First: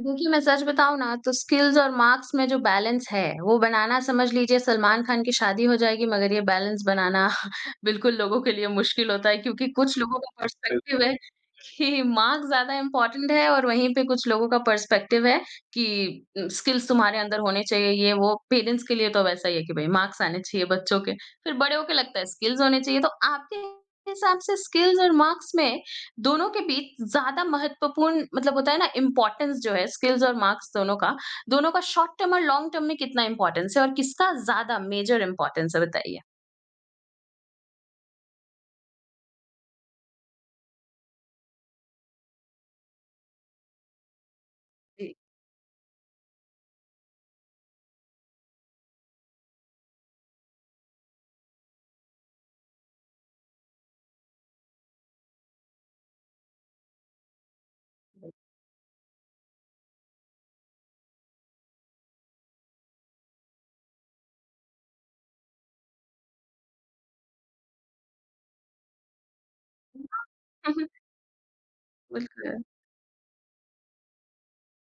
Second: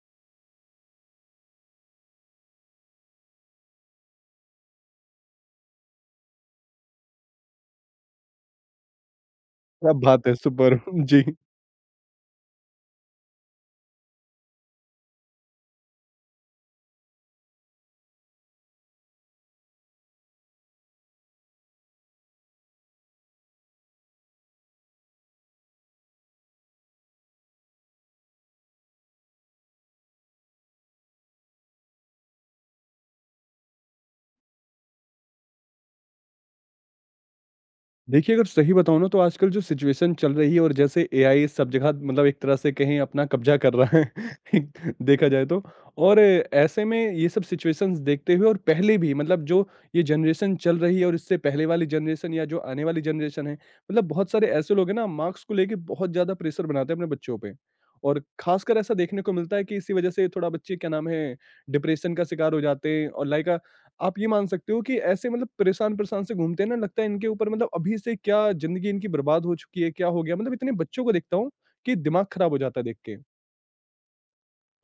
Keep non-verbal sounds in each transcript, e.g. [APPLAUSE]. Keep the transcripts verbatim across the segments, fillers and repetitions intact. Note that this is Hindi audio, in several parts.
देखिए, मैं सच बताऊँ ना तो स्किल्स और मार्क्स में जो बैलेंस है, वो बनाना समझ लीजिए सलमान खान की शादी हो जाएगी मगर ये बैलेंस बनाना [LAUGHS] बिल्कुल लोगों के लिए मुश्किल होता है क्योंकि क्या कुछ लोगों बात का है! सुपर [LAUGHS] पर्सपेक्टिव बिल्कुल। है जी। कि मार्क्स ज़्यादा इम्पोर्टेंट है और वहीं पे कुछ लोगों का पर्सपेक्टिव है कि उम, स्किल्स तुम्हारे अंदर होने चाहिए, ये वो। पेरेंट्स के लिए तो वैसा ही है कि भई मार्क्स आने चाहिए बच्चों के, फिर बड़े होके लगता है स्किल्स होने चाहिए। तो आपके हिसाब से स्किल्स और मार्क्स में दोनों के बीच ज़्यादा महत्वपूर्ण मतलब होता है ना इम्पोर्टेंस जो है स्किल्स और मार्क्स दोनों का, दोनों का शॉर्ट टर्म और लॉन्ग टर्म में कितना इम्पोर्टेंस है और किसका ज़्यादा मेजर इम्पोर्टेंस है बताइए? देखिए, अगर सही बताऊँ ना तो आजकल जो सिचुएशन चल रही है और जैसे एआई सब जगह मतलब एक तरह से कहें अपना कब्ज़ा कर रहा है, [LAUGHS] एक देखा जाए तो। और ऐसे में ये सब सिचुएशंस देखते हुए और पहले भी मतलब जो ये जनरेशन चल रही है और इससे पहले वाली जनरेशन या जो आने वाली जनरेशन है, मतलब बहुत सारे ऐसे लोग हैं ना मार्क्स को लेके बहुत ज़्यादा प्रेशर बनाते हैं अपने बच्चों पे। और ख़ासकर ऐसा देखने को मिलता है कि इसी वज़ह से थोड़ा बच्चे क्या नाम है, डिप्रेशन का शिकार हो जाते हैं और लाइक आप ये मान सकते हो कि ऐसे मतलब परेशान-परेशान से घूमते हैं ना, लगता है इनके ऊपर मतलब अभी से क्या ज़िंदगी इनकी बर्बाद हो चुकी है, क्या हो गया? मतलब इतने हुँ, बच्चों को देखता हूँ कि दिमाग खराब हो बिल्कुल। जाता है देख के।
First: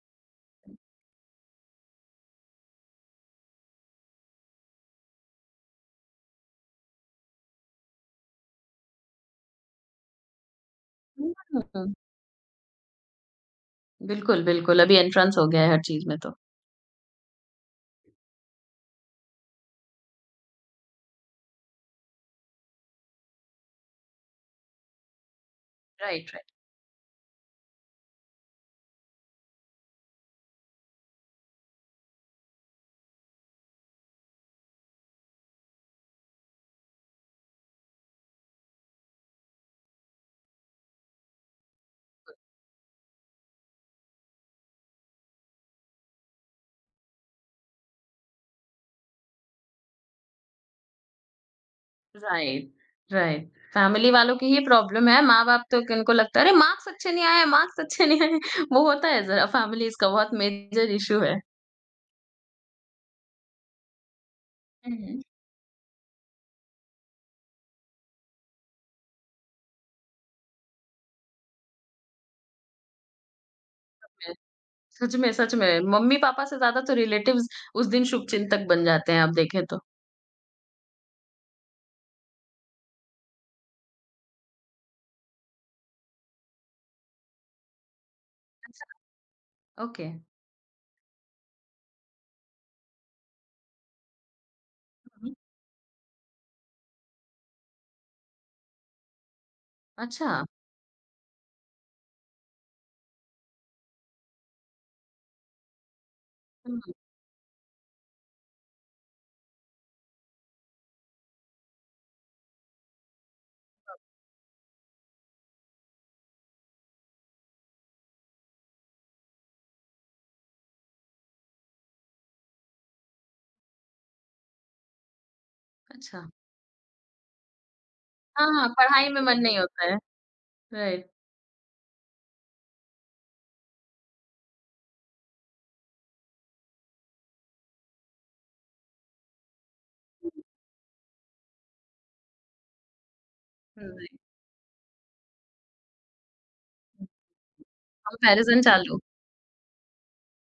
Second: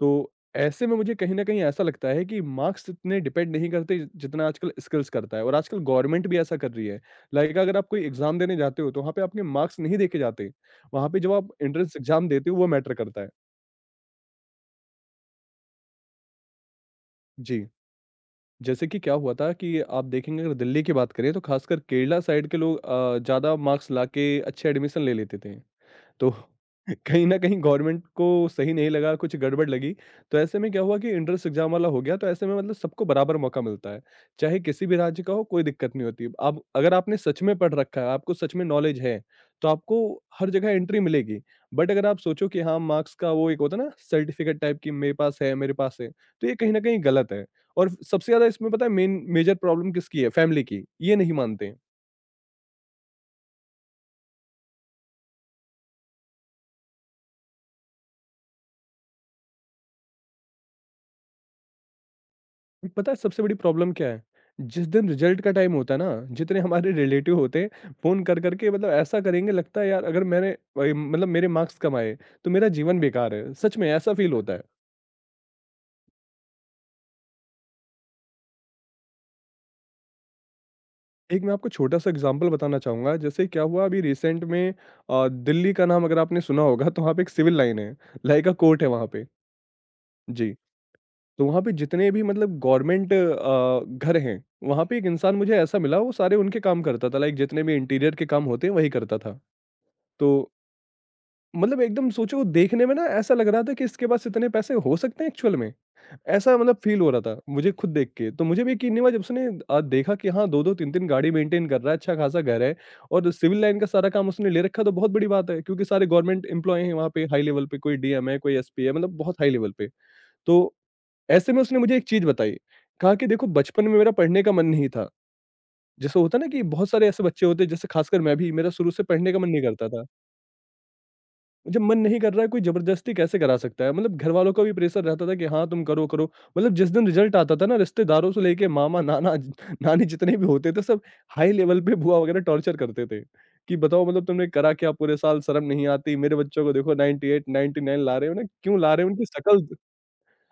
तो ऐसे में मुझे कहीं न कहीं ऐसा लगता है कि मार्क्स इतने डिपेंड नहीं करते जितना आजकल स्किल्स करता है और आजकल गवर्नमेंट भी ऐसा कर रही है। लाइक अगर आप कोई एग्ज़ाम देने जाते हो, तो वहाँ पे आपके मार्क्स नहीं देखे जाते। वहाँ पे हुँ, जब आप एंट्रेंस एग्ज़ाम देते हो, वो मैटर करता है। बिल्कुल, बिल्कुल, अभी एंट्रेंस हो गया है हर चीज़ में तो। जी। जैसे कि क्या हुआ था कि आप देखेंगे अगर दिल्ली की बात करें तो खासकर केरला साइड के लोग अ, ज़्यादा मार्क्स लाके अच्छे एडमिशन ले लेते थे। राइट, तो राइट, [LAUGHS] कहीं न कहीं गवर्नमेंट को सही नहीं लगा, कुछ गड़बड़ लगी, तो ऐसे में क्या हुआ कि एंट्रेंस एग्ज़ाम वाला हो गया, तो ऐसे में मतलब सबको बराबर मौका मिलता है। चाहे किसी भी राज्य का हो, कोई दिक्कत नहीं होती। अब अगर आपने सच में पढ़ रखा है, आपको सच में नॉलेज है, तो आपको हर जगह एंट्री मिलेगी। बट अगर आप सोचो कि हाँ, मार्क्स का वो एक होता है ना सर्टिफ़िकेट टाइप कि मेरे पास है, मेरे पास है, तो ये कहीं न कहीं गलत है। और सबसे ज़्यादा इसमें पता है मेन मेजर प्रॉब्लम किसकी है? फैमिली की। ये नहीं मानते। Right, right. फैमिली वालों की ही प्रॉब्लम है, माँ-बाप तो कि उनको लगता है अरे मार्क्स अच्छे नहीं आए, मार्क्स अच्छे नहीं आए, [LAUGHS] वो होता है ज़रा फैमिलीज़ का बहुत मेजर इश्यू है। पता है सबसे बड़ी प्रॉब्लम क्या है? जिस दिन हुँ। रिजल्ट का टाइम होता है ना, जितने हमारे रिलेटिव होते हैं, फ़ोन कर कर के मतलब ऐसा करेंगे लगता है यार अगर मैंने वही मतलब मेरे मार्क्स कम आए, तो मेरा जीवन बेकार है। सच में ऐसा फ़ील होता है। सच में, सच में। मम्मी-पापा से ज़्यादा तो रिलेटिव्स उस दिन शुभचिंतक बन जाते हैं, आप देखें तो। एक मैं आपको छोटा-सा एग्ज़ाम्पल बताना चाहूँगा, जैसे क्या हुआ अभी रिसेंट में अ, दिल्ली का नाम अगर आपने सुना होगा तो वहाँ पे एक सिविल लाइन है, लय का कोर्ट है अच्छा। वहाँ पे। ओके। जी, तो वहाँ पे जितने भी मतलब गवर्नमेंट अ, घर हैं, वहाँ पे एक हुँ। इंसान मुझे ऐसा मिला वो सारे उनके काम करता था लाइक जितने भी इंटीरियर के काम होते हैं वही करता था। तो अच्छा। मतलब एकदम सोचो देखने में ना ऐसा लग रहा था कि इसके पास इतने पैसे हो सकते हैं एक्चुअल में। ऐसा मतलब हुँ, फ़ील हो रहा था मुझे खुद देख के। तो मुझे भी यकीन नहीं हुआ जब उसने अ, देखा कि हाँ दो दो तीन तीन गाड़ी मेंटेन कर रहा है, अच्छा खासा घर है और सिविल लाइन का सारा काम उसने ले रखा तो बहुत बड़ी बात है क्योंकि सारे गवर्नमेंट एम्प्लॉयी हैं वहाँ पे हाई लेवल पे, कोई डीएम है, कोई एसपी है, मतलब बहुत हाई लेवल पे। तो ऐसे में उसने मुझे एक चीज़ बताई, कहा कि देखो बचपन में मेरा पढ़ने का मन नहीं था। जैसे अच्छा। होता है ना कि बहुत सारे ऐसे बच्चे होते हैं जैसे खासकर मैं हाँ, भी, हाँ, मेरा शुरू से पढ़ाई में पढ़ने का मन मन नहीं नहीं होता करता है। था। राइट। जब मन नहीं कर रहा है कोई जबरदस्ती कैसे करा सकता है? मतलब घरवालों का भी प्रेशर रहता था कि हाँ, तुम करो, करो। मतलब जिस दिन रिजल्ट आता था ना रिश्तेदारों से लेके मामा, नाना, ज- [LAUGHS] नानी जितने भी होते थे सब हाई लेवल पे बुआ वगैरह टॉर्चर करते थे, कि हुँ। बताओ राइट। मतलब तुमने करा क्या पूरे साल? शर्म नहीं आती? मेरे बच्चों को देखो अट्ठानवे, निन्यानवे ला रहे हो ना, कंपैरिज़न क्यों ला चालू। रहे हो? उनकी शकल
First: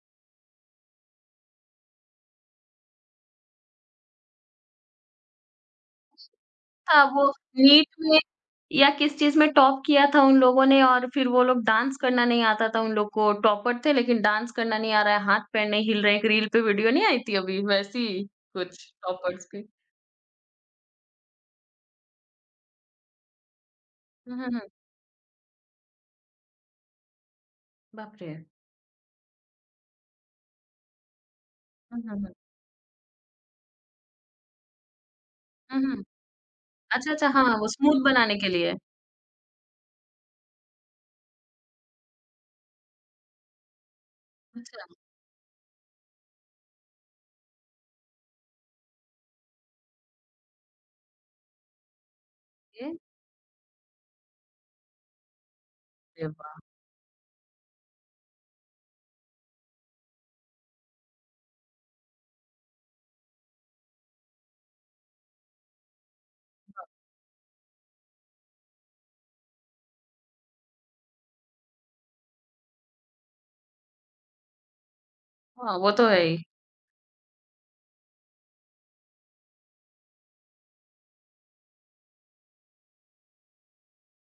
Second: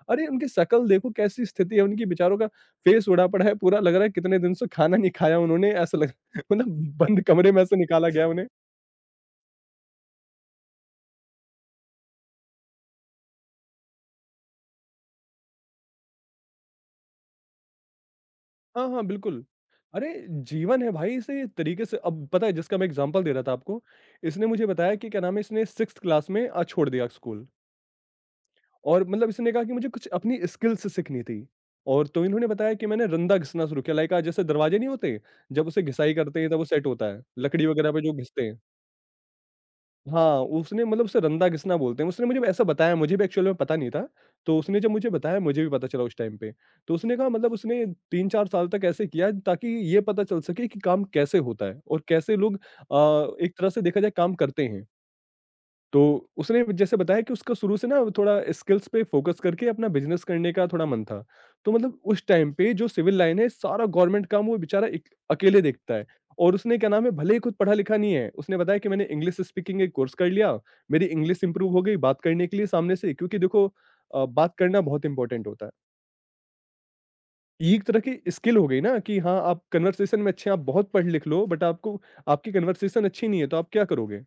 अरे! उनकी शकल देखो कैसी स्थिति है उनकी बेचारों का फेस उड़ा पड़ा है पूरा लग रहा है कितने दिन से खाना नहीं खाया उन्होंने ऐसा लग [LAUGHS] मतलब हाँ, बंद वो कमरे में से नीट निकाला में गया है उन्हें। या किस चीज़ में टॉप किया था उन लोगों ने और फिर वो लोग डांस करना नहीं आता था उन लोग को। टॉपर थे लेकिन डांस करना नहीं आ रहा है, हाथ-पैर नहीं हिल रहे हैं। एक रील पे वीडियो नहीं आई थी अभी, वैसी हाँ, कुछ हाँ, टॉपर्स बिल्कुल। की। अरे! जीवन है भाई इसे तरीके से अब पता है जिसका मैं एग्ज़ाम्पल दे रहा था आपको, हुँ, इसने हुँ, हुँ। मुझे बताया कि क्या नाम है इसने सिक्स्थ क्लास में अ, छोड़ दिया स्कूल बाप रे! और मतलब इसने कहा कि मुझे कुछ अपनी स्किल्स सीखनी थी हुँ, और हुँ, तो हुँ। इन्होंने बताया कि मैंने रंदा घिसना शुरू किया लाइक अ, जैसे दरवाजे नहीं होते, जब हुँ, उसे हुँ। घिसाई करते हैं तब वो सेट होता अच्छा, है, अच्छा, हाँ, लकड़ी वो वगैरह पे स्मूथ जो बनाने घिसते के हैं। लिए। हाँ, उसने मतलब उसे रंदा घिसना बोलते हैं। उसने मुझे ऐसा बताया, मुझे भी एक्चुअल में पता नहीं था। तो उसने अच्छा, जब मुझे बताया, मुझे भी पता चला उस टाइम पे। तो उसने कहा मतलब उसने तीन चार साल तक ऐसे किया ताकि ये पता चल सके कि काम कैसे होता है और कैसे लोग ओके। अ, एक तरह से देखा जाए काम करते हैं। तो अरे वाह! उसने जैसे बताया कि उसका शुरू से ना वो थोड़ा स्किल्स पे फ़ोकस करके अपना बिज़नेस करने का थोड़ा मन था। तो मतलब उस टाइम पे जो सिविल लाइन है सारा गवर्नमेंट काम वो बेचारा एक अकेले देखता है और उसने क्या नाम है भले ही खुद पढ़ा-लिखा नहीं है, उसने बताया कि मैंने इंग्लिश स्पीकिंग एक कोर्स कर लिया, मेरी इंग्लिश इम्प्रूव हो गई बात करने के लिए सामने से क्योंकि देखो अ, बात करना बहुत इंपॉर्टेंट होता है। हाँ, वो तो है ही। ये एक तरह की स्किल हो गई ना कि हाँ, आप कन्वर्सेशन में अच्छे हैं, आप बहुत पढ़ लिख लो बट आपको आपकी कन्वर्सेशन अच्छी नहीं है तो आप क्या करोगे?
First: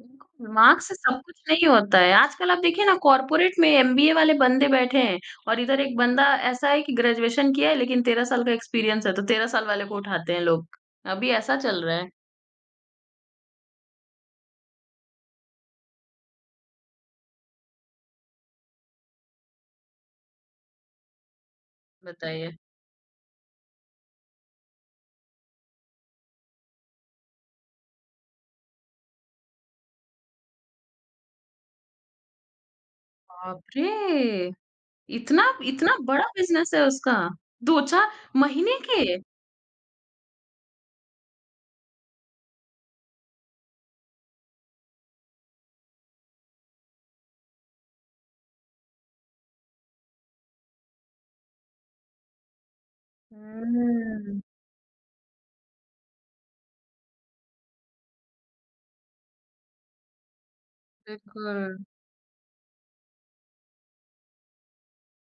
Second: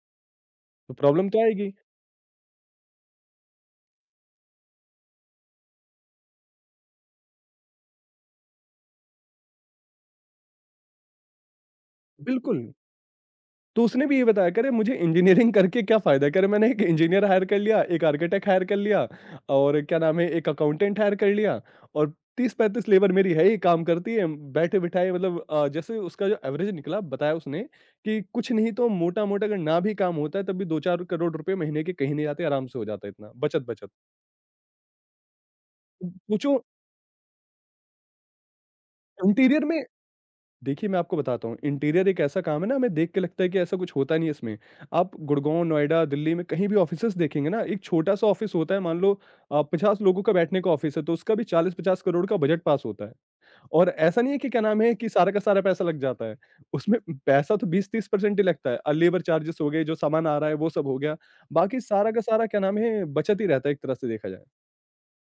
बिल्कुल, मार्क्स से तो सब प्रॉब्लम कुछ तो नहीं आएगी। होता है। आजकल आप देखिए ना कॉर्पोरेट में एमबीए वाले बंदे बैठे हैं और इधर एक बंदा ऐसा है कि ग्रेजुएशन किया है लेकिन तेरह साल का एक्सपीरियंस है, तो तेरह साल वाले को उठाते हैं लोग। अभी ऐसा चल रहा है, बिल्कुल। तो उसने भी ये बताया कह रहे मुझे इंजीनियरिंग करके क्या फ़ायदा है? कह रहे मैंने एक इंजीनियर हायर कर लिया, एक आर्किटेक्ट हायर कर लिया और क्या नाम है एक अकाउंटेंट हायर कर लिया और बताइए। तीस पैंतीस लेबर मेरी है ही काम करती है। बैठे-बिठाए मतलब अ, जैसे उसका जो एवरेज निकला बताया उसने कि कुछ नहीं तो मोटा-मोटा अगर ना भी काम होता है तब भी दो चार करोड़ रुपए महीने के कहीं नहीं जाते, आराम से हो जाता है इतना बाप बचत-बचत। रे! इतना इतना बड़ा सोचो बिज़नेस है उसका। दो चार महीने के? इंटीरियर में देखिए, मैं आपको बताता हूँ, इंटीरियर एक ऐसा काम है ना, हमें देख के लगता है कि ऐसा कुछ होता नहीं है इसमें। आप गुड़गाँव, नोएडा, दिल्ली में कहीं भी ऑफ़िसेज़ देखेंगे ना, एक छोटा-सा ऑफ़िस होता है, मान लो अ, पचास लोगों का बैठने का ऑफ़िस है, तो उसका भी चालीस पचास करोड़ का बजट पास होता है। और ऐसा नहीं है हुँ, कि क्या नाम है कि सारा का सारा पैसा लग जाता है। उसमें पैसा तो बीस-तीस परसेंट ही लगता है। अ, लेबर चार्जेस हो गए, जो सामान आ रहा है, वो सब हो गया। बिल्कुल। बाकी सारा का सारा क्या नाम है, बचत ही रहता है एक तरह से देखा जाए।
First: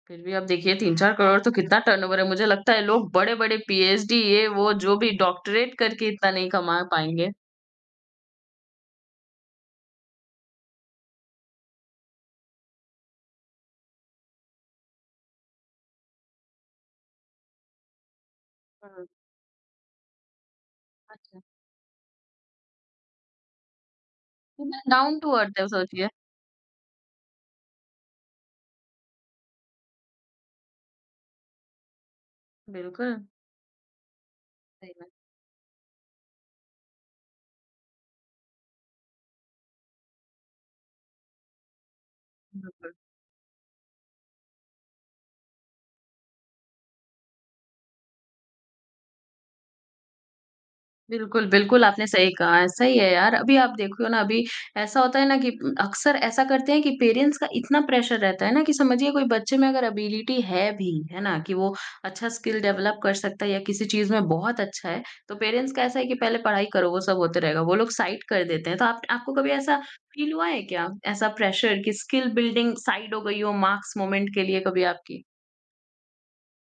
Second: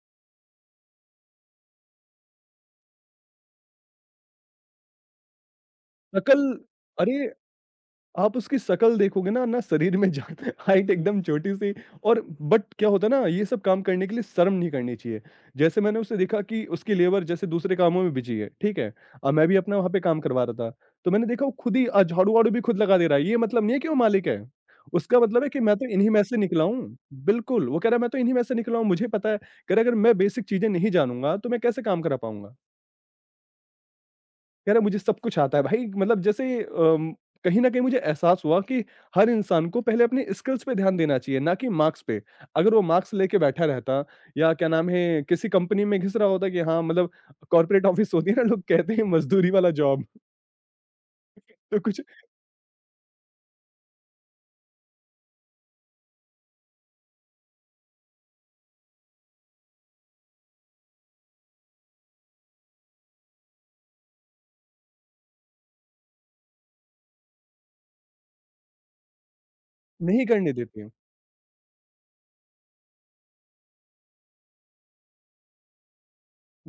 फिर भी आप देखिए तीन चार करोड़ तो कितना टर्नओवर है, मुझे लगता है लोग बड़े-बड़े पीएचडी ये वो जो भी डॉक्टरेट करके इतना नहीं नकल कमा पाएंगे। अरे आप उसकी शक्ल देखोगे ना, ना शरीर में जान [LAUGHS] हाइट एकदम छोटी-सी और बट क्या होता है ना, ये सब काम करने के लिए शर्म नहीं करनी चाहिए। जैसे मैंने उसे देखा कि उसकी लेबर जैसे दूसरे कामों में बिजी है, ठीक है? हुँ, अ, मैं भी अपना वहाँ पे काम करवा रहा था। तो मैंने अच्छा। देखा वो खुद ही अ, झाड़ू-वाड़ू भी खुद लगा दे रहा है। ये मतलब नहीं है कि वो मालिक है। कितना डाउन उसका टू मतलब है अर्थ कि है मैं तो सोचिए। इन्हीं में से निकला हूँ। बिल्कुल, वो कह रहा है मैं तो इन्हीं में से निकला हूँ, मुझे पता है। कह रहा है अगर मैं बेसिक चीज़ें नहीं जानूँगा, तो मैं कैसे काम करा पाऊँगा? बिल्कुल। यार सही मुझे में। सब कुछ आता है भाई, मतलब जैसे अम, कहीं न कहीं मुझे एहसास हुआ कि हर इंसान को पहले अपने स्किल्स पे ध्यान देना चाहिए, ना कि मार्क्स पे। अगर वो बिल्कुल। मार्क्स लेके बैठा रहता या क्या नाम है, किसी कंपनी में घिस रहा होता कि हाँ, मतलब कॉर्पोरेट ऑफिस होती है ना, लोग कहते हैं मज़दूरी वाला जॉब बिल्कुल, तो बिल्कुल, कुछ आपने सही कहा, ऐसा ही है यार। अभी आप देखो ना, अभी ऐसा होता है ना कि अक्सर ऐसा करते हैं कि पेरेंट्स का इतना प्रेशर रहता है ना कि समझिए कोई बच्चे में अगर एबिलिटी है भी, है ना? कि वो अच्छा स्किल डेवलप कर सकता है या किसी चीज़ में बहुत अच्छा है, तो पेरेंट्स का ऐसा है कि पहले पढ़ाई करो, वो सब होते रहेगा। वो लोग साइड कर देते हैं। तो आप आपको कभी ऐसा नहीं फील हुआ करने है देते क्या? हैं। ऐसा प्रेशर कि स्किल बिल्डिंग साइड हो गई हो मार्क्स मोमेंट के लिए कभी आपकी?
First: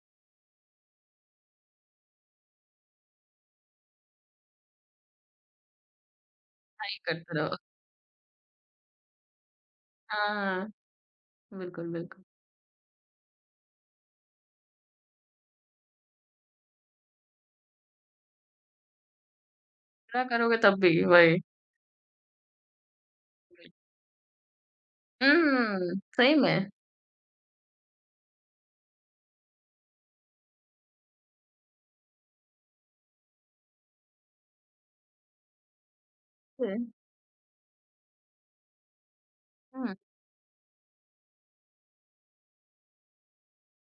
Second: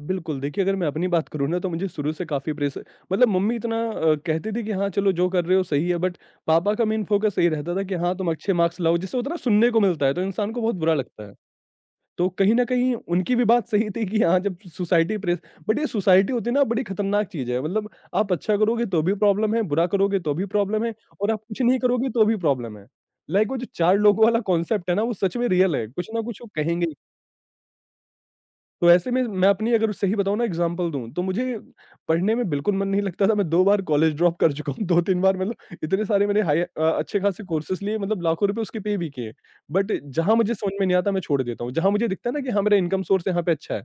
बिल्कुल, देखिए, अगर मैं अपनी बात करूँ ना, तो मुझे शुरू से काफ़ी प्रेशर, मतलब मम्मी इतना अ, कहती थी कि हाँ, चलो जो कर रहे हो सही है, बट पापा का पढ़ाई मेन करते फ़ोकस यही रहो। रहता था कि हाँ, तुम अच्छे मार्क्स लाओ, जिससे उतना सुनने को मिलता है तो इंसान को हाँ, बहुत बुरा लगता है। बिल्कुल, बिल्कुल। तो कहीं न कहीं उनकी भी बात सही थी कि हाँ, जब सोसाइटी प्रेस। बट ये सोसाइटी होती है ना, बड़ी खतरनाक चीज़ है। मतलब आप अच्छा करोगे तो भी प्रॉब्लम है, बुरा करोगे पूरा तो भी करोगे तब प्रॉब्लम है, भी, और वही। आप कुछ नहीं करोगे तो भी प्रॉब्लम है। लाइक वो जो चार लोगों वाला कॉन्सेप्ट है ना, वो सच में रियल है। हुँ, कुछ ना सही कुछ वो में। कहेंगे। तो ऐसे में मैं अपनी, अगर सही बताऊँ ना एग्ज़ाम्पल दूँ, तो मुझे पढ़ने में बिल्कुल मन नहीं लगता था। मैं दो बार कॉलेज ड्रॉप कर चुका हूँ, दो तीन बार मतलब। इतने सारे मैंने हाई अ, हुँ, अच्छे खासे कोर्सेज़ लिए, मतलब लाखों रुपए उसके पे भी किए। बट हुँ, जहाँ मुझे समझ में नहीं आता, मैं छोड़ देता हूँ। जहाँ मुझे दिखता है ना कि हाँ, मेरा इनकम सोर्स यहाँ पे अच्छा है,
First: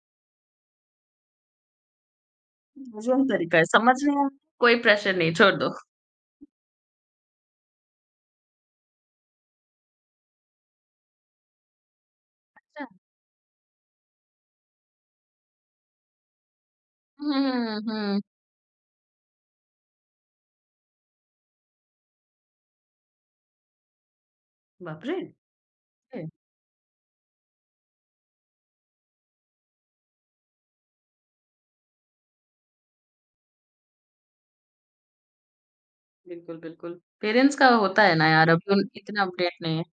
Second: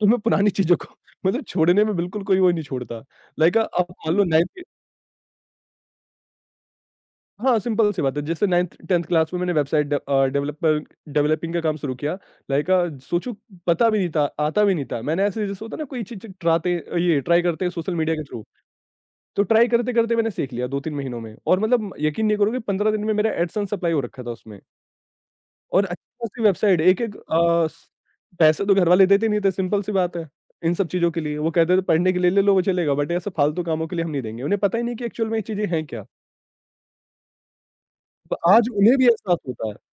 तो मैं पुरानी चीज़ों को [LAUGHS] मतलब छोड़ने में बिल्कुल कोई वो नहीं छोड़ता। गज़ब लाइक तरीका है, आप समझ में मान लो आया, नौवीं। कोई प्रेशर नहीं, छोड़ दो। हाँ, सिंपल सी बात है। जैसे नाइंथ टेंथ क्लास में मैंने website the uh, developer developing का काम शुरू किया। लाइक अच्छा। अ, सोचो, पता भी नहीं था, आता भी नहीं था। मैंने ऐसे, जैसे होता है ना कोई चीज़ ट्राते ये हुँ, ट्राई करते हैं हुँ, सोशल मीडिया हुँ, के थ्रू। तो ट्राई करते-करते मैंने सीख लिया दो तीन महीनों में। और मतलब यकीन नहीं करोगे, पंद्रह दिन में मेरा एडसेंस सप्लाई हो रखा था उसमें। बाप रे! और है, अच्छी-खासी वेबसाइट एक-एक अ, स पैसे तो घर वाले देते नहीं थे, सिंपल सी बात है। इन सब चीज़ों के लिए वो कहते थे, पढ़ने के लिए ले लो वो चलेगा, बट ऐसे फालतू कामों के लिए हम नहीं देंगे। उन्हें पता ही नहीं कि एक्चुअल में ये चीज़ें हैं क्या? बिल्कुल, बिल्कुल। पेरेंट्स का होता है ना तो यार, आज अभी उन उन्हें भी इतना एहसास अपडेट होता है। नहीं है।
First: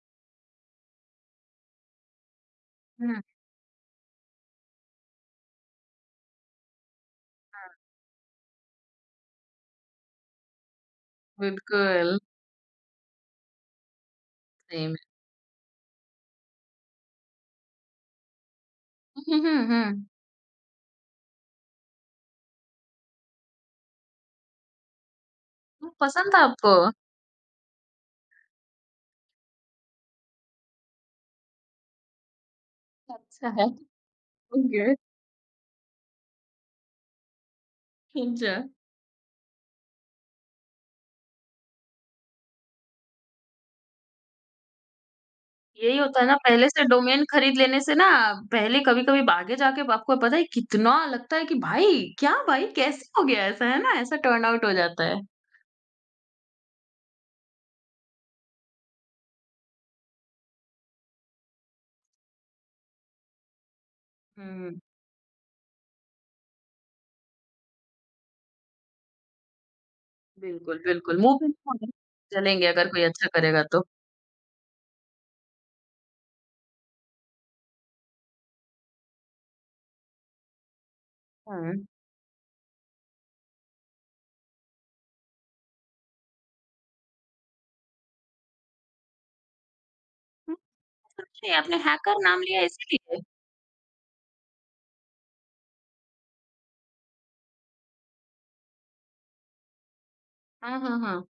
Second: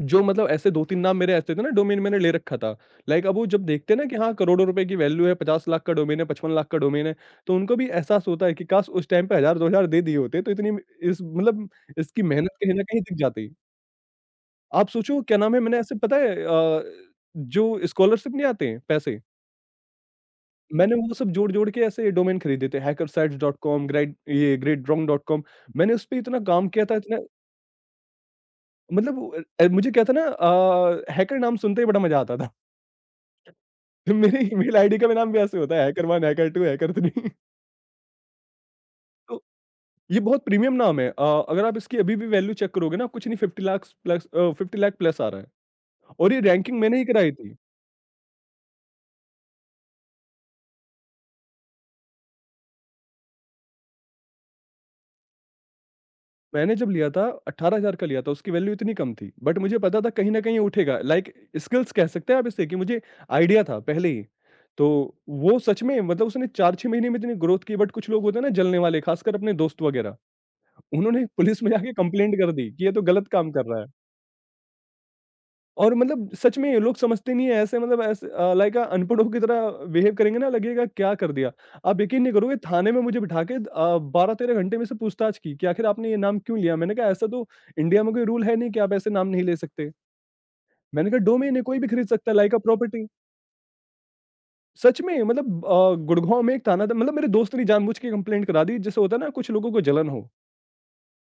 जो मतलब ऐसे दो तीन नाम मेरे ऐसे थे ना, डोमेन मैंने ले रखा था। हुँ, लाइक अब वो जब देखते हैं ना कि हाँ, करोड़ों रुपए की वैल्यू है, पचास लाख का डोमेन है, पचपन लाख का डोमेन है, तो उनको भी एहसास होता है कि काश उस टाइम पे हज़ार-दो हज़ार दे दिए होते तो इतनी इस मतलब बिल्कुल, इसकी मेहनत कहीं न कहीं दिख जाती। सही आप में। सोचो, क्या नाम है, मैंने ऐसे पता है अ, जो स्कॉलरशिप नहीं आते हैं पैसे, हुँ, हुँ, हुँ, मैंने वो सब जोड़-जोड़ के ऐसे डोमेन खरीदे थे, हैकरसाइट्स डॉट कॉम, ग्रेड ये ग्रेट रॉंग डॉट कॉम। हुँ, मैंने उसपे पसंद था इतना काम आपको? किया था, इतना मतलब अ, मुझे क्या था ना, अ, हैकर नाम सुनते ही बड़ा मज़ा आता था। अच्छा है, [LAUGHS] मेरे ईमेल ओके, आईडी का भी नाम भी ऐसे होता है, hacker one, hacker two, hacker three. [LAUGHS] अच्छा। तो ये बहुत प्रीमियम नाम है, अ, अगर आप इसकी अभी भी वैल्यू चेक करोगे ना, कुछ नहीं पचास लाख प्लस, अ, पचास लाख प्लस आ रहा है। यही होता है और ना, ये पहले रैंकिंग से मैंने ही डोमेन कराई थी। खरीद लेने से ना, पहले कभी-कभी आगे जाके आपको पता है कितना लगता है कि भाई, क्या भाई, कैसे हो गया ऐसा, है ना? ऐसा टर्न आउट हो जाता है। मैंने जब लिया था, अठारह हज़ार का लिया था, उसकी वैल्यू इतनी कम थी। बट मुझे पता था कहीं न कहीं ये उठेगा। लाइक स्किल्स कह सकते हैं आप इसे कि मुझे आइडिया था पहले ही। हुँ। तो वो सच में, मतलब उसने चार छह महीने में इतनी ग्रोथ की, बट कुछ लोग होते हैं ना जलने वाले, खासकर अपने दोस्त वगैरह, बिल्कुल, बिल्कुल। उन्होंने मूवमेंट पुलिस में होंगे, जाके कंप्लेंट कर चलेंगे दी कि अगर ये तो कोई गलत अच्छा काम करेगा कर रहा है। तो। और मतलब सच में ये लोग समझते नहीं है, ऐसे मतलब ऐसे अ, लाइक अ, अनपढ़ों की तरह बिहेव करेंगे ना, लगेगा क्या कर दिया। हुँ। आप यकीन नहीं करोगे, थाने में मुझे बिठा के अ, बारह तेरह घंटे में से पूछताछ की कि आखिर आपने ये नाम क्यों लिया? मैंने कहा, ऐसा तो इंडिया में कोई रूल है नहीं कि आप ऐसे नाम नहीं ले सकते। हुँ, मैंने कहा, सोचिए डोमेन है, आपने कोई भी खरीद हैकर सकता है, नाम लाइक अ लिया प्रॉपर्टी। इसीलिए? सच में, मतलब अ, गुड़गाँव में एक थाना था, मतलब मेरे दोस्त ने जानबूझ के कंप्लेंट करा दी, जैसे होता है ना कुछ लोगों को जलन हो। हाँ, हाँ, हाँ।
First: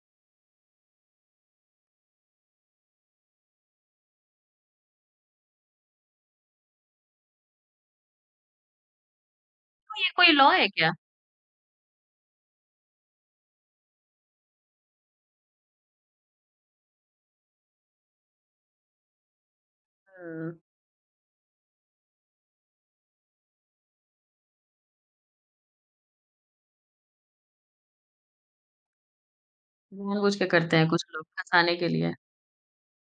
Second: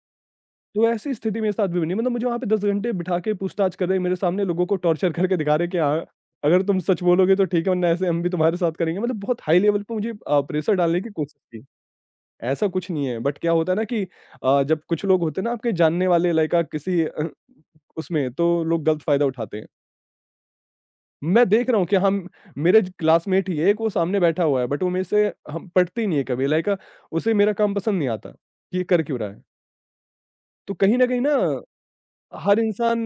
तो ऐसी स्थिति मेरे साथ भी बनी, मतलब मुझे वहाँ पे दस घंटे बिठा के पूछताछ कर रहे हैं, मेरे सामने लोगों को टॉर्चर करके दिखा रहे हैं कि हाँ, अगर तुम सच बोलोगे तो ठीक है, वरना ऐसे हम भी तुम्हारे साथ करेंगे। मतलब बहुत हाई लेवल पे तो ये मुझे कोई अ, लॉ है प्रेशर क्या? डालने की कोशिश की। ऐसा कुछ नहीं है, बट क्या होता है ना कि अ, जब कुछ लोग होते हैं ना आपके जानने वाले, लाइक अ, किसी अ, उसमें तो लोग गलत फायदा उठाते हैं। हुँ, मैं देख रहा हूँ कि हम मेरे ज क्लासमेट ही है एक, वो सामने बैठा हुआ है, बट वो मेरे से हम पटती नहीं है कभी, लाइक अ, उसे मेरा काम पसंद नहीं आता कि ये कर क्यों रहा है? जानबूझ के तो करते हैं कहीं कुछ न कहीं लोग ना फँसाने के लिए। हर इंसान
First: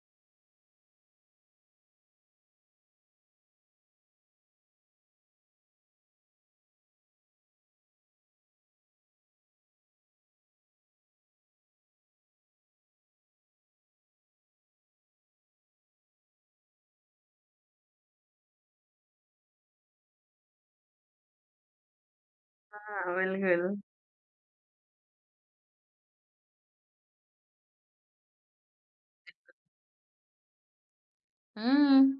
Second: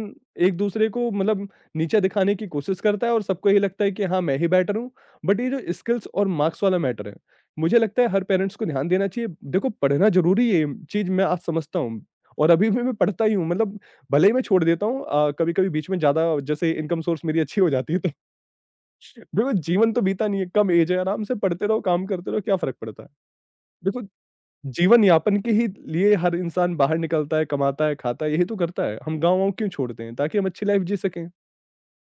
एक-दूसरे को, मतलब नीचा दिखाने की कोशिश करता है, और सबको ये लगता है कि हाँ, मैं ही बेटर हूँ। बट ये जो स्किल्स और मार्क्स वाला मैटर है, मुझे लगता है हर पेरेंट्स को ध्यान देना चाहिए। देखो, पढ़ना ज़रूरी है, ये चीज़ मैं आज समझता हूँ और अभी भी मैं पढ़ता ही हूँ। मतलब भले ही मैं छोड़ देता हूँ अ, कभी-कभी बीच में, ज़्यादा जैसे इनकम सोर्स मेरी अच्छी हो जाती है तो [LAUGHS] देखो, जीवन तो बीता नहीं है, कम एज है, आराम से पढ़ते रहो, काम करते रहो, क्या फ़र्क पड़ता है? हाँ, बिल्कुल। देखो, जीवन यापन के ही लिए हर इंसान बाहर निकलता है, कमाता है, खाता है, यही तो करता है। हम गाँव-वाँव क्यों छोड़ते हैं? ताकि हम अच्छी लाइफ़ जी सकें। हुँ।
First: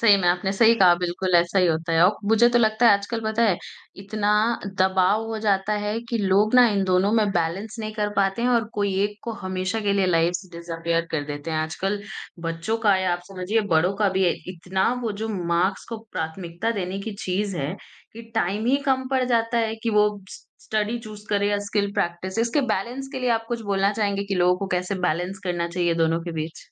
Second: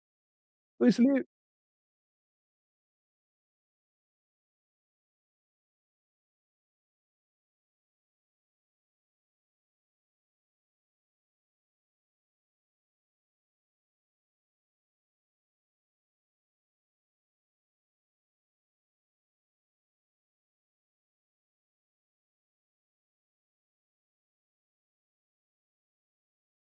सही में, आपने सही तो कहा, इसलिए बिल्कुल ऐसा ही होता है और मुझे तो लगता है आजकल पता है, इतना दबाव हो जाता है कि लोग ना इन दोनों में बैलेंस नहीं कर पाते हैं और कोई एक को हमेशा के लिए लाइफ़ से डिसअपियर कर देते हैं। आजकल बच्चों का या आप समझिए बड़ों का भी इतना वो जो मार्क्स को प्राथमिकता देने की चीज़ है, कि टाइम ही कम पड़ जाता है कि वो स स्टडी चूज़ करे या स्किल प्रैक्टिस। इसके बैलेंस के लिए आप कुछ बोलना चाहेंगे कि लोगों को कैसे बैलेंस करना चाहिए दोनों के बीच?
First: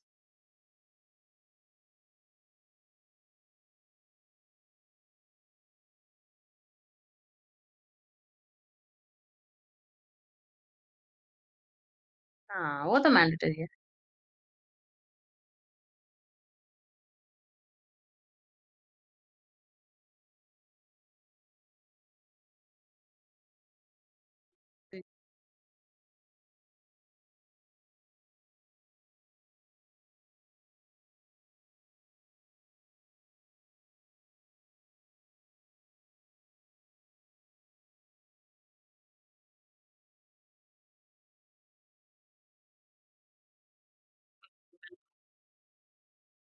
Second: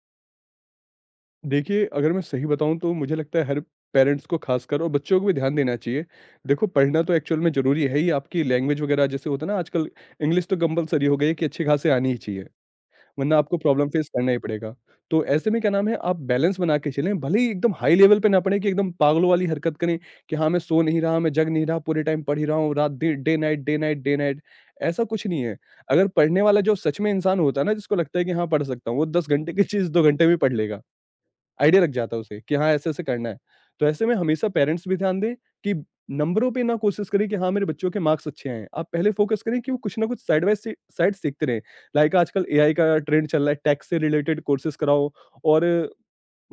देखिए, अगर मैं सही बताऊँ तो मुझे लगता है हर पेरेंट्स को खासकर, और बच्चों को भी ध्यान देना चाहिए। देखो, पढ़ना तो एक्चुअल में ज़रूरी है ही, आपकी लैंग्वेज वगैरह, जैसे होता है ना आजकल इंग्लिश तो कंपल्सरी हो गई है कि अच्छी-खासी आनी ही चाहिए। हाँ, वो तो वरना आपको मैंडेटरी है। प्रॉब्लम फेस करना ही पड़ेगा। तो ऐसे में क्या नाम है, आप बैलेंस बना के चलें, भले ही एकदम हाई लेवल पे ना पड़े कि एकदम पागलों वाली हरकत करें कि हाँ, मैं सो नहीं रहा, मैं जग नहीं रहा, पूरे टाइम पढ़ ही रहा हूँ, रात day day night day night day night. ऐसा कुछ नहीं है। अगर पढ़ने वाला जो सच में इंसान होता है ना, जिसको लगता है कि हाँ, पढ़ सकता हूँ, वो दस घंटे की चीज़ दो घंटे में पढ़ लेगा। आइडिया लग जाता है उसे कि हाँ, ऐसे-ऐसे करना है। तो ऐसे में हमेशा पेरेंट्स भी ध्यान दें कि नंबरों पे ना कोशिश करें कि हाँ, मेरे बच्चों के मार्क्स अच्छे आएँ। आप पहले फ़ोकस करें कि वो कुछ ना कुछ साइड बाय सी साइड सीखते रहें। लाइक आजकल एआई का ट्रेंड चल रहा है, टैक्स से रिलेटेड कोर्सेज़ कराओ। और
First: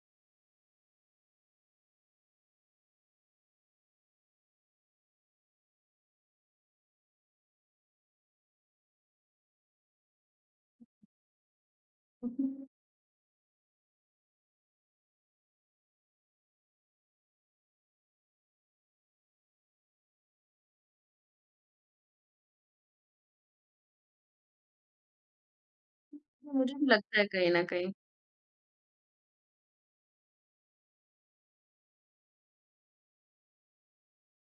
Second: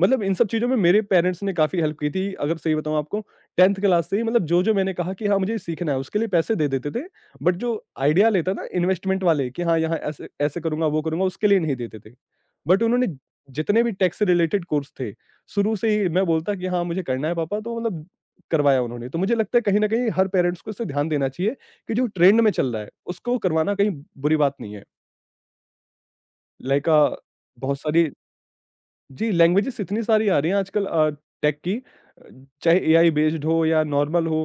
मतलब इन सब चीज़ों में मेरे पेरेंट्स ने काफ़ी हेल्प की थी। अगर सही बताऊँ आपको, टेंथ क्लास से ही, मतलब जो-जो मैंने कहा कि हाँ मुझे सीखना है, उसके लिए पैसे दे देते थे। बट जो आइडिया लेता था इन्वेस्टमेंट वाले कि हाँ, यहाँ ऐसे ऐसे करूँगा, वो करूँगा, उसके लिए नहीं देते थे। जी। बट उन्होंने जितने भी टैक्स से रिलेटेड कोर्स थे, शुरू से ही मैं बोलता कि हाँ, मुझे करना है पापा, तो मतलब करवाया उन्होंने। तो मुझे लगता है कहीं न कहीं हर पेरेंट्स को इस पे ध्यान देना चाहिए कि जो ट्रेंड में चल रहा है, उसको करवाना कहीं बुरी बात नहीं है। मुझे भी लाइक अ, लगता है कहीं न बहुत कहीं, सारी जी, लैंग्वेजेज़ इतनी सारी आ रही हैं आजकल, अ, टेक की, अ, चाहे एआई बेस्ड हो या नॉर्मल हो,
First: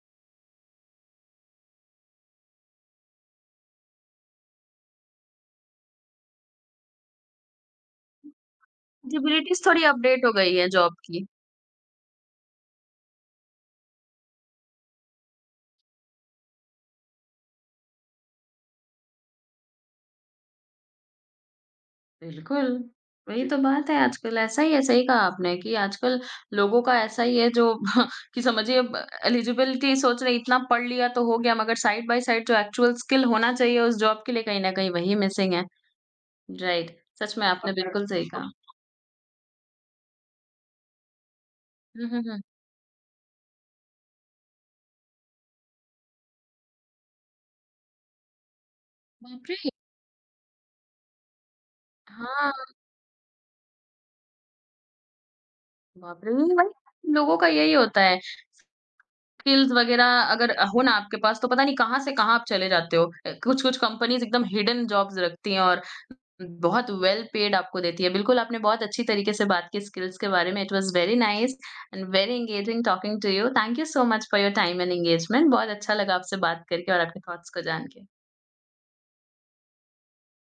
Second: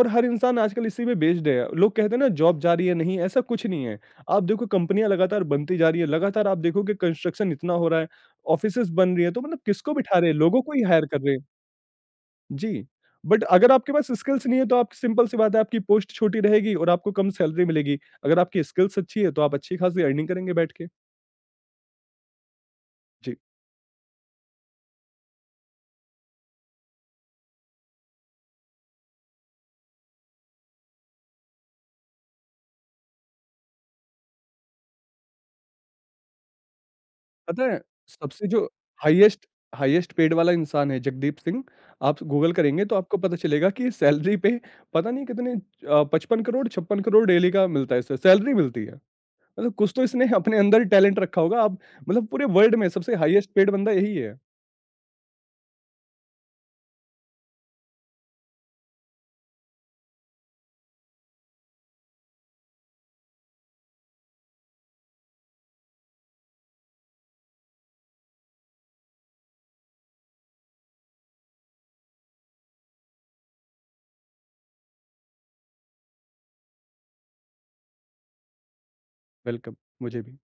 और हर इंसान आजकल इसी में बेस्ड है। लोग कहते हैं ना जॉब जा रही है, नहीं, ऐसा कुछ नहीं है। आप देखो, कंपनियाँ लगातार बनती जा रही है, लगातार आप देखोगे कंस्ट्रक्शन इतना हो रहा है, ऑफिसेज़ बन रही है, तो मतलब एलिजिबिलिटीज़ थोड़ी किसको बिठा अपडेट रहे हो हैं? गई लोगों है को ही जॉब हायर कर की। रहे हैं। जी, बट अगर आपके पास स्किल्स नहीं है तो आप, सिंपल सी बात है, आपकी पोस्ट छोटी रहेगी और आपको कम सैलरी मिलेगी। अगर आपकी स्किल्स अच्छी है तो आप अच्छी खासी अर्निंग करेंगे बैठ के। बिल्कुल, जी। वही जी। तो बात है आजकल ऐसा ही है, सही कहा आपने कि आजकल लोगों का ऐसा ही है जो [LAUGHS] कि समझिए अब एलिजिबिलिटी सोच रहे इतना पढ़ लिया तो हो गया मगर साइड बाय साइड जो एक्चुअल स्किल होना चाहिए उस जॉब के लिए कहीं न कहीं वही मिसिंग है। राइट, सच में पता आपने है, बिल्कुल सही सबसे कहा। जो हाईएस्ट हाईएस्ट पेड वाला इंसान है, जगदीप सिंह। [LAUGHS] हुँ, हुँ, आप हुँ। गूगल करेंगे तो आपको पता चलेगा कि सैलरी पे पता नहीं कितने, अ, पचपन करोड़, छप्पन करोड़ डेली का मिलता है इसे, सैलरी मिलती है। बाप रे! मतलब कुछ तो इसने अपने अंदर टैलेंट रखा होगा, आप, मतलब पूरे हाँ, वर्ल्ड में सबसे हाईएस्ट पेड बंदा यही है। बाप रे! वही लोगों का यही होता है स्किल्स वगैरह अगर हो ना आपके पास तो पता नहीं कहाँ से कहाँ आप चले जाते हो। अ, कुछ-कुछ कंपनीज़ एकदम हिडन जॉब्स रखती हैं और बहुत वेल पेड आपको देती है। बिल्कुल आपने बहुत अच्छी तरीके से बात की स्किल्स के बारे में। It was very nice and very engaging talking to you. Thank you so much for your time and engagement. बहुत अच्छा लगा आपसे बात करके और आपके थॉट्स को जान के। वेलकम, मुझे भी।